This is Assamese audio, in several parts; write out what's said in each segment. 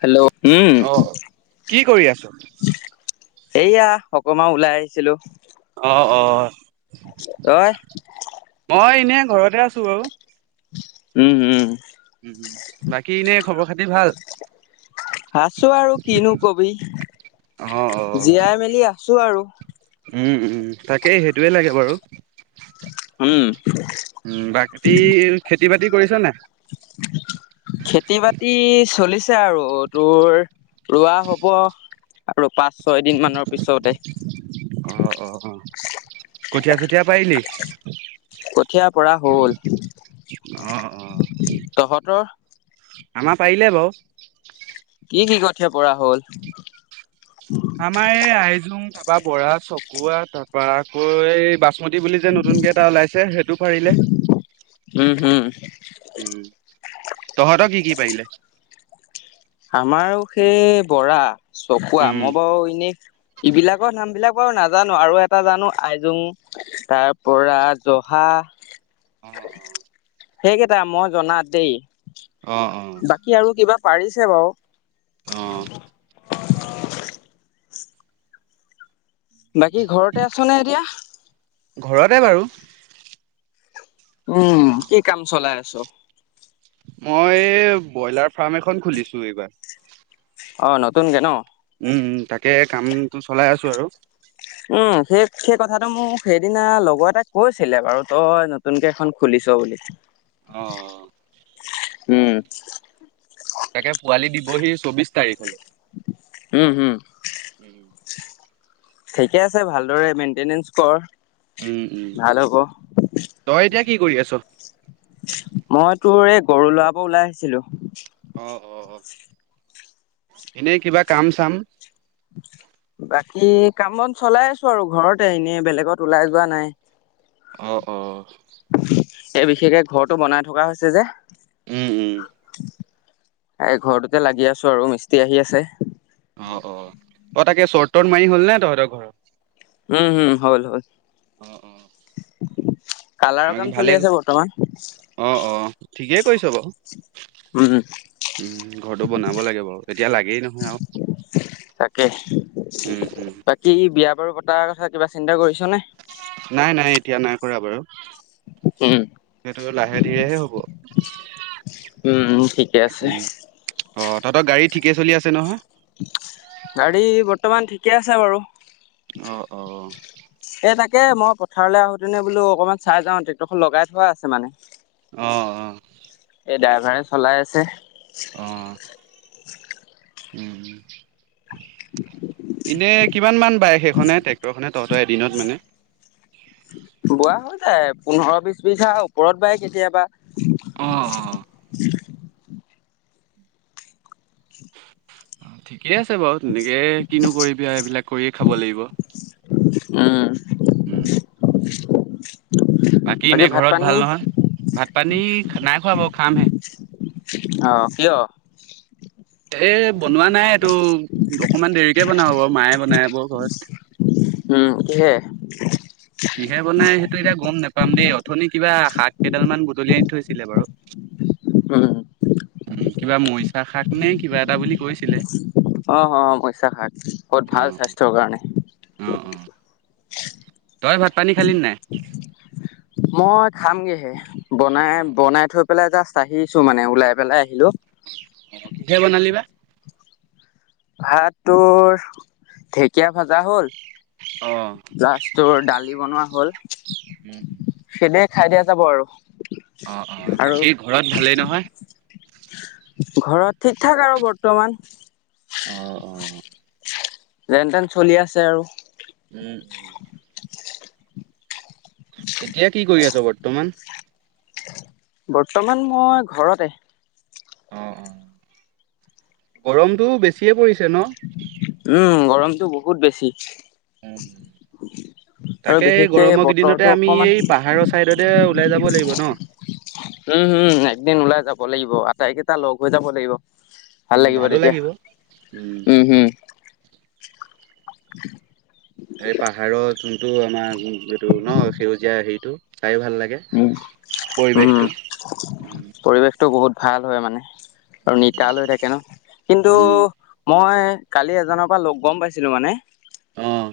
হেল্ল' উম অ', কি কৰি আছ? [unintelligible] এইয়া অকমান ওলাই আহিছিলো। অ অ তই মই এনে। ঘৰতে আছো বাৰু। উম উম। বাকী এনে খবৰ খাতি ভাল? আছো আৰু কিনো কবি অ', অ', জীয়াই মেলি আছো আৰু উম উম তাকেই সেইটোৱে লাগে বাৰু উম উম বা খেতি খেতি বাতি কৰিছ নে ছে আৰু তোৰ ৰোৱা হব আৰু পাঁচ ছয় দিন মানৰ পিছতে অ', অ', অ', কঠীয়া চঠীয়া পাৰিলি? কঠিয়াৰ পৰা হল অ', অ', তহঁতৰ আমাৰ পাৰিলে বাৰু কঠিয়া পৰা হ'ল আমাৰ এই আহি যো তা বৰা চকুৱা তাৰ পৰাৰা আকৌ এই বাচ মতি বুলি যে নতুনকে এটা ওলাইছে সেইটো পাৰিলে উম হম উম তহতঁক কি পাৰিলে আমাৰো সেই বৰা চকুৱা উম, মই বাৰু এনেই এইবিলাকৰ নাম বিলাক বাৰু নাজানো আৰু এটা জানো আইজোং তাৰ পৰা জহা অঁ অঃ সেইকেইটা মই জনাত দেই অ', বাকী আৰু কিবা পাৰিছ ছে বাৰু অঁ [inaudible] বাকী ঘৰতে আছনে এতিয়া ঘৰতে বাৰু উম কি কাম চলাই আছো মই ব্ৰইলাৰ ফাৰ্ম এখন খুলিছো এইবাৰ অঁ নতুন কৈ নহ্ উম তাকে কামটো চলাই আছো আৰু উম সেই সেই কথাটো মোক সেইদিনা লগৰ এটাই কৈছিলে বাৰু তই নতুনকৈ এখন খুলিছ বুলি অঁ উম তাকে পোৱালি দিবহি চৌবিশ তাৰিখলৈ উম হম উম ঠিকে আছে ভালদৰে মেইনটেনেঞ্চ কৰ উম উম ভাল হ'ব তই এতিয়া কি কৰি আছ? মই তোৰ এই গৰু লৰাব ওলাই আহিছিলো। অ অ এনেই কিবা কাম চাম? বাকী কামত চলাই আছো আৰু ঘৰতে এনেই বেলেগত ওলাই যোৱা নাই। অ অহ এই বিশেষকে ঘৰটো বনাই থকা হৈছে যে। উম, উম, এই ঘৰটোতে লাগি আছো আৰু মিস্ত্ৰী আহি আছে। অ অ। অঁ তাকে চৰট টট মাৰি হল নে তহঁতৰ ঘৰ? উম হম হ'ল হল। অ', অ', কালাৰৰ বাকী কাম ভালে চলি আছে বৰ্তমান। অ', অ', ঠিকেই কৰিছ বাও উম, বনাব লাগে বাৰু এতিয়া লাগেই নহয় আৰু তাকে উম, উম, বাকী বিয়া বাৰু পতাৰ কথা কিবা চিন্ত কৰিছ? ছনে? নাই নাই এতিয়া নাই কৰা বাৰু। উম সেইটো লাহে ধীৰেহে হ'ব উম ঠিকে আছে। উম, অ তহতৰ গাড়ী ঠিকে চলি আছে নহয়? গাড়ী বৰ্তমান ঠিকে আছে বাৰু। অঁ অ। এ তাকে মই পথাৰলৈ আহোঁতেনে বোলো অকমান চাই যাওঁ ট্ৰেক্টৰখন লগাই থোৱা আছে মানে। অ অ ডাইভাৰ চলাই আছে। উ অ [unintelligible] উম। এনে কিমান মান বায় সেইখনে ট্ৰেক্টৰ খনে ত এ দিনত মানে? বোৱা হৈ যায় পোন্ধৰ বিশ বিধা ওপৰত বাই কেতিয়াবা। [inaudible] অ অ ঠিকেই আছে বাও, তেনেকে কিনো কৰিবি আও এইবিলাক কৰিয়ে খাব লাগিব। উম। উম। বাকী এনেই ভাত ঘৰত পানী ভাল নহয় ভাত পানী নাই খোৱা বাও খামহে। অ কিয়? এ বনোৱা নাই। টো অকনমান দেৰিকে বনাও বাও, মায়ে বনাই ক ঘৰত। উম কিহেৰ? কিহে বনাই টো এতিয়া গম নাপাম দেই অথনি কিবা শাক কেইডাল মান বুতলি আনি থৈছিলে বাৰু। উম। উম কিবা মৰিচা শাক নে কিবা এটা বুলি কৈছিলে। অ অ মইছা শাক বহুত অ ভাল স্বাস্থ্যৰ কাৰণে। অ অ তই ভাত পানী খালি নাই? মই খামগে হে। বনাই অ', বনাই থৈ পেলাই জা চ আহিছো মানে ওলাই পেলাই আহিলো। দে বনাল বাা ভাত তোৰ ঢেকীয়া ভজা হ'ল অ, প্াছৰ দালি বনোৱা হ'ল। উম উম। খদ খাই দিয়া যাব আৰু অ অ আৰু বাকী ঘৰত ভালেই নহয় ঘৰত ঠিক ঠাক আৰু বৰ্তমান অ অ যেন তেন চলি আছে আৰু উম উম এতিয়া কি কৰি আছ বৰ্তমান বৰ্তমান মই ঘৰতে অ অ গৰমতটো বেছিয়ে পৰিছে ন? উম গৰম কিন্তু বহুত বেছি আৰু তাকে এই বিশেষকে গৰমৰ বতৰটো কেইদিনতে আমি অকমান এই পাহাৰৰ চাইডতে ওলাই যাব লাগিব ন উম হম একদিন ওলাই যাব লাগিব আটাইকেইটা লগ হৈ যাব লাগিব ভাল উম, লাগিব ভালো তেতিয়া উম হম [inaudible] এই পাহাৰৰ যোনটো আমাৰ এইটো ন সেউজীয়া হেৰিটো চাইও ভাল লাগে উম উম পৰিৱেশটো। উম, পৰিৱেশটো বহুত ভাল হয় মানে আৰু নিতা লৈ থাকে ন কিন্তু মই কালি এজনৰ পৰা লগ গম পাইছিলো মানে আহ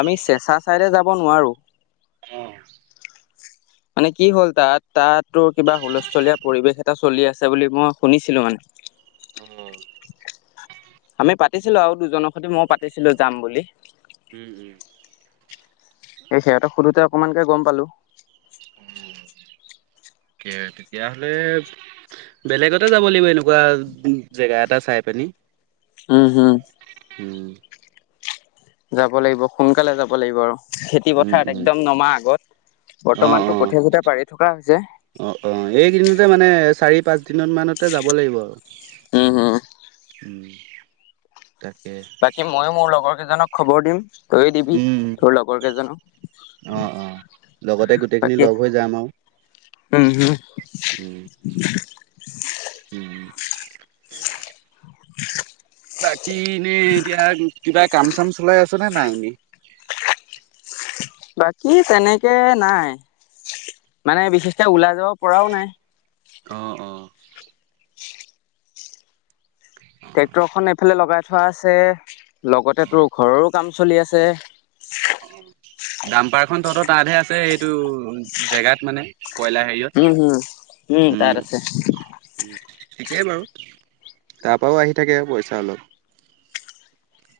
আমি চেঁচা ছাইডে যাব নোৱাৰোঁ আহ মানে কি হ'ল তাত তাতো কিবা হুলস্থুলীয়া পৰিৱেশ এটা চলি আছে বুলি মই শুনিছিলো মানে আহ আমি পাতিছিলো আৰু দুজনৰ সৈতে মই পাতিছিলো যাম বুলি উম উম এই সিহঁতক সোধোতে অকমানকে গম পালো। ঠিকেই তেতিয়াহলে বেলেগতে যাব লাগিব এনেকুৱা জেগা এটা চাই পিনি। উম হুম। উম, যাব লাগিব সোনকালে যাব লাগিব আৰু খেতি উম, পথাৰ উম, একদম নমাৰ আগত অ', বৰ্তমানতটো অ'। কোঠে কথে পাৰি থকা হৈছে অ', অ', এইকেইদিনতে মানে চাৰি পাঁচদিনত মানতে যাব লাগিব আৰু উম হু। [inaudible] বাকী মইো মোৰ লগৰ কেইজনক খবৰ দিম। তয়ে দিবি উম, তোৰ লগৰ কেইজনো অ', অ'। লগতে গোটেইখিনি বাকী। লগ হৈ যাম আৰু উম হুম উম উম। চিৰুপ। কিনে এতিয়া কিবা কাম চাম চলাই আছ নে নাইনিকি বাকী তেনেকে নাই মানে বিশেষকে ওলাই যাব পৰাও নাই। অহ অ। ট্ৰেক্টৰখন এইফালে লগাই থোৱা আছে লগতে তোৰ ঘৰৰো কাম চলি আছে। আহ। ডাম্পাৰখন তহঁতৰ তাতহে আছে এইটো জেগাত মানে। কয়লাৰ উম হুম উম হেৰিয়ত তাত আছে উম উ। সেই বাৰু তাৰ পৰাও আহি থাকে আৰু পইচা অলপ।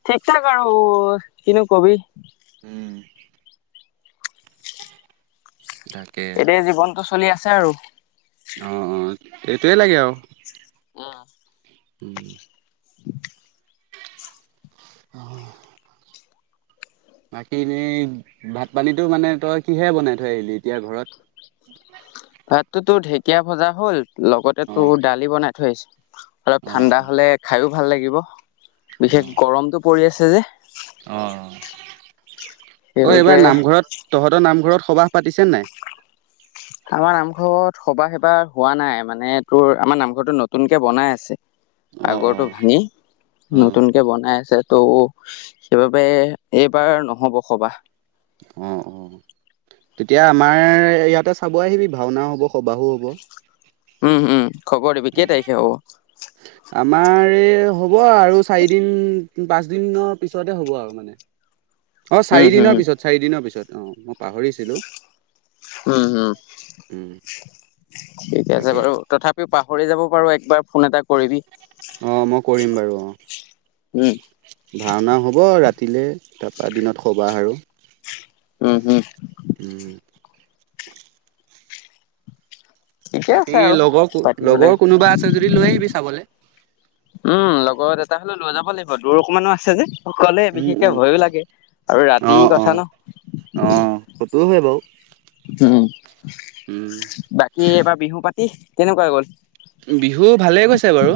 ঠিক ঠাক আৰু ও ও কিনো কবি। উম উ। [inaudible] এতিয়া জীৱন ঠু চলি আছে আৰু অ অ সেইটোৱে লাগে আৰু অঁ। উম উ। [unintelligible] আহ আহ আহ। বাকী এনেই ভাত পানীটো মানে তই কিহেৰে বনাই থৈ আহিলি এতিয়া ঘৰত। ভাতটোতো ঢেকীয়া ভজা হ'ল লগতে অঁ তোৰ দালি বনাই থৈ আহিছো। অলপ অঁ ঠাণ্ডা হলে খাই দিও। ভাল লাগিব। বিশেষ গৰমতটো পৰি আছে। যে আঁহ অঁ সেইবাবে এইবাৰ নামঘৰত তহঁতৰ নামঘৰত সবাহ পাতিছে নাই আমাৰ নামঘৰত সবা সেবা হোৱা নাই মানে তোৰ আমাৰ নামঘৰতৰতটো নতুনকে বনাই আছে অঁ আগৰটো অঁ ভাঙি অঁ নতুনকে বনাই আছে ত' সেইবাবে এইবাৰ নহব সবাহ অঁ অঁ তেতিয়া আমাৰ ইয়াতে চাব আহিবি ভাওনাও হ'ব সবাহো হ'ব উম উম খবৰ দিবি কেই তাৰিখে হ'ব আমাৰ এই হ'ব আৰু চাৰিদিন পাঁচদিনৰ পিছতে হ'ব আৰু মানে অঁ উম হম চাৰিদিনৰ পিছত চাৰিদিনৰ পিছত অঁ মই পাহৰিছিলোঁ উম হম ঠিকে আছে তাকে বাৰু তথাপিওঁ পাহ কৰি যাব পাৰো একবাৰ ফোন এটা কৰিবি অঁ মই কৰিম বাৰু অঁ উম ভাওঁনা হ'ব ৰাতি ৰাতিলৈ তাৰপৰা দিনত সবাহ আৰু উম উম উম। ঠিকে বাকী আছে আৰু লগৰ পাতিব লগৰ লাগে কোনোবা আছে যদি লৈ আহিবি চাবলে। উম লগৰ এটা হলে লৈ যাব লাগিব দৌৰ অকনমানো আছে যে কলে উম বিশেষকে উম ভয়ো লাগে আৰু ৰাতিৰ কথা ন য় হয় বাৰু উম উম। বাকী এবাৰ বিহু পাতি কেনেকুৱা গ'ল বিহু ভালে গৈছে বাৰু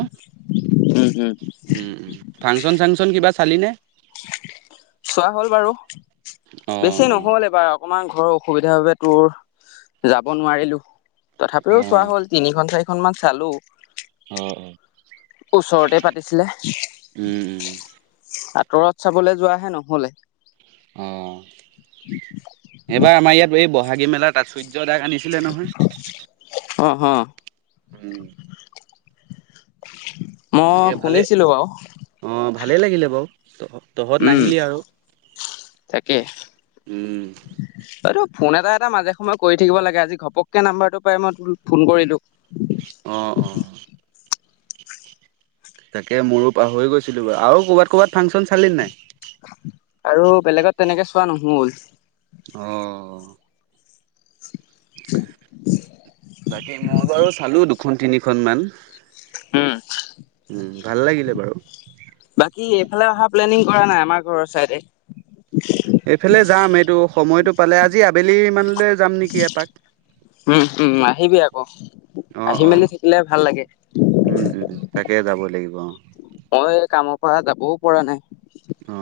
উম হু খালীনে চোৱা হ'ল বাৰু অ বেছি নহল এইবাৰ অকমান অসুবিধা বাবে তোৰ যাব নোৱাৰিলো অ অ তথাপিও চোৱা হ'ল তিনি ঘণ্টাই অকনমান চালো অ ওচৰতে পাতিছিলে উম উম আঁতৰত চাবলৈ যোৱাহে নহলে অঁ এইবাৰ আমাৰ ইয়াত এই বস্ত ভাগি মেলা তাত চৈ যদাক আনিছিলে নহয় অ হ উম। [unintelligible] এনেকে ভালেই শুনিছিলো বাৰু অ ভালেই লাগিলে বাৰু। অ। তহঁত উম নাহিলি আৰু উম। হয় ত ফোন এটা এটা মাজে সময় কৰি থাকিব লাগে। আজি ঘপককৈ নাম্বাৰটো পাই মই ত ফোন কৰিলোঁ। অহঁ অঁহ। তাকে মোৰো পৰি গৈছিলো বাৰু আৰু কৰ'ৰবাত ক'বাত ফাংচন চালিল নাই। আৰু বেলেগত তেনেকে চোৱা নহল। অ'হ। বাকী মই বাৰু চালো। দুখন তিনিখনমান। উম। ভাল লাগিলে বাৰু। বাকী এইফালে অহা প্লেনিং কৰা নাই আমাৰ ঘৰৰ চাইডে। এইফালে যাম এইটো সময়টো। পালে আজি আবেলি মানলৈ। যাম নেকি এপাক। উম উম আহিবি আকৌ অ আহি অ মেলি থাকিলে ভাল লাগে। অ'হ। মই কামৰ পৰা যাবও পৰা নাই। অ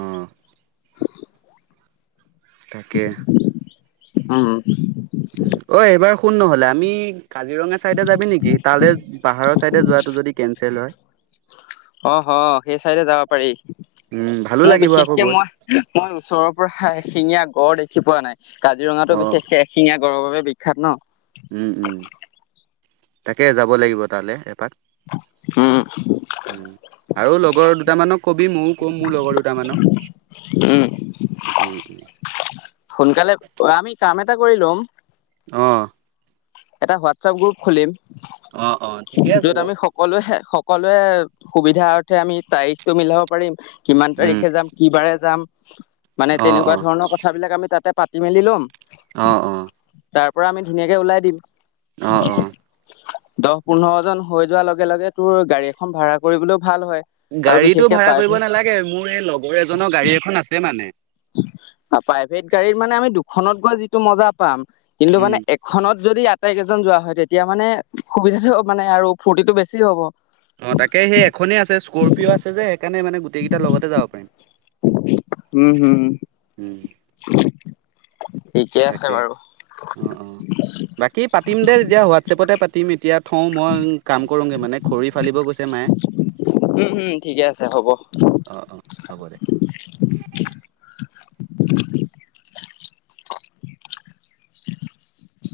তাকে। উম। উ ঐএইবাৰ শুন নহলে আমি। কাজিৰঙা চাইদে যাবি নেকি তালৈ পাহাৰৰ চাইদে যোৱাটো যদি কেঞ্চেল হয়। অ হ সেই চাইডে যাব পাৰি উম ভালো মোৰ লাগিব আকৌ বিশেষকে গৈ মই মই ওচৰৰ পৰা এশিঙীয়া। গড়ঁ দেখি পোৱা নাই। কাজিৰঙাতো অ বিশেষকে এশিঙীয়া গড়ঁৰ বাবে বিখ্যাত। বিখ্যাত ন। উম উম তাকে যাব লাগিব তালৈ এপাক। উম উম আৰু লগৰ দুটামানক কবি মোৰ। মোৰ লগৰ দুটামানক উম উম উম। সোনকালে আমি কাম এটা কৰি লম। অহ। এটা হোৱাটছপ গ্ৰুপ খুলিম। অ', অ', ঠিকে আছে য'ত বাৰু। আমি সকলোৱে- সক, সকলোৱে সুবিধা অৰ্থে আমি তাৰিখটো মিলাব পাৰিম। কিমান উম, তাৰিখে যাম, কি বাৰে যাম। মানে অ', তেনেকুৱা অ', ধৰণৰ কথাবিলাক আমি তাতে, পাতি মেলি লম। অ- অ তাৰ পৰা আমি ধুনীয়াকে ওলাই দিম। অ -অ দহ -পোন্ধৰ জন হৈ যোৱাৰ লগে- লগে তোৰ গাড়ী এখন ভাড়া কৰিবলৈ, গাড়ীটো ভা়ড়া কৰিব নালাগে মোৰ এই লগৰ এজনৰ গাড়ী এখন আছে মানে। প্ৰাইভেট গাড়ীৰ মানে আমি দু, খনত গৈ যিটো মজা পাম, কিন্তু উম, মানে এখনত, যদি আটাইকেইজন যোৱা হয় তেতিয়া মানে সুবিধাটো মানে আৰু ফূুৰ্তিটো বেছি হ'ব। অ', তাকে সেই এখনেই আছে স্কৰপিঅ আছে যে, সেইকাৰণে মানে গোটেই কেইটাৰ লগতে যাব পাৰিম। উম, হুম, উম ', [inaudible] ঠিকে আছে তাকে বাৰু অ-অ বাকী পাতিম দে, যেতিয়া হোৱাটছএপতে পাতিম এতিয়া, থও মই কাম কৰংগে মানে খৰি ফালিব গৈছে মায়ে। উম উম ঠিকে আছে হ'ব। অ -অ হ'ব দে। [inaudible]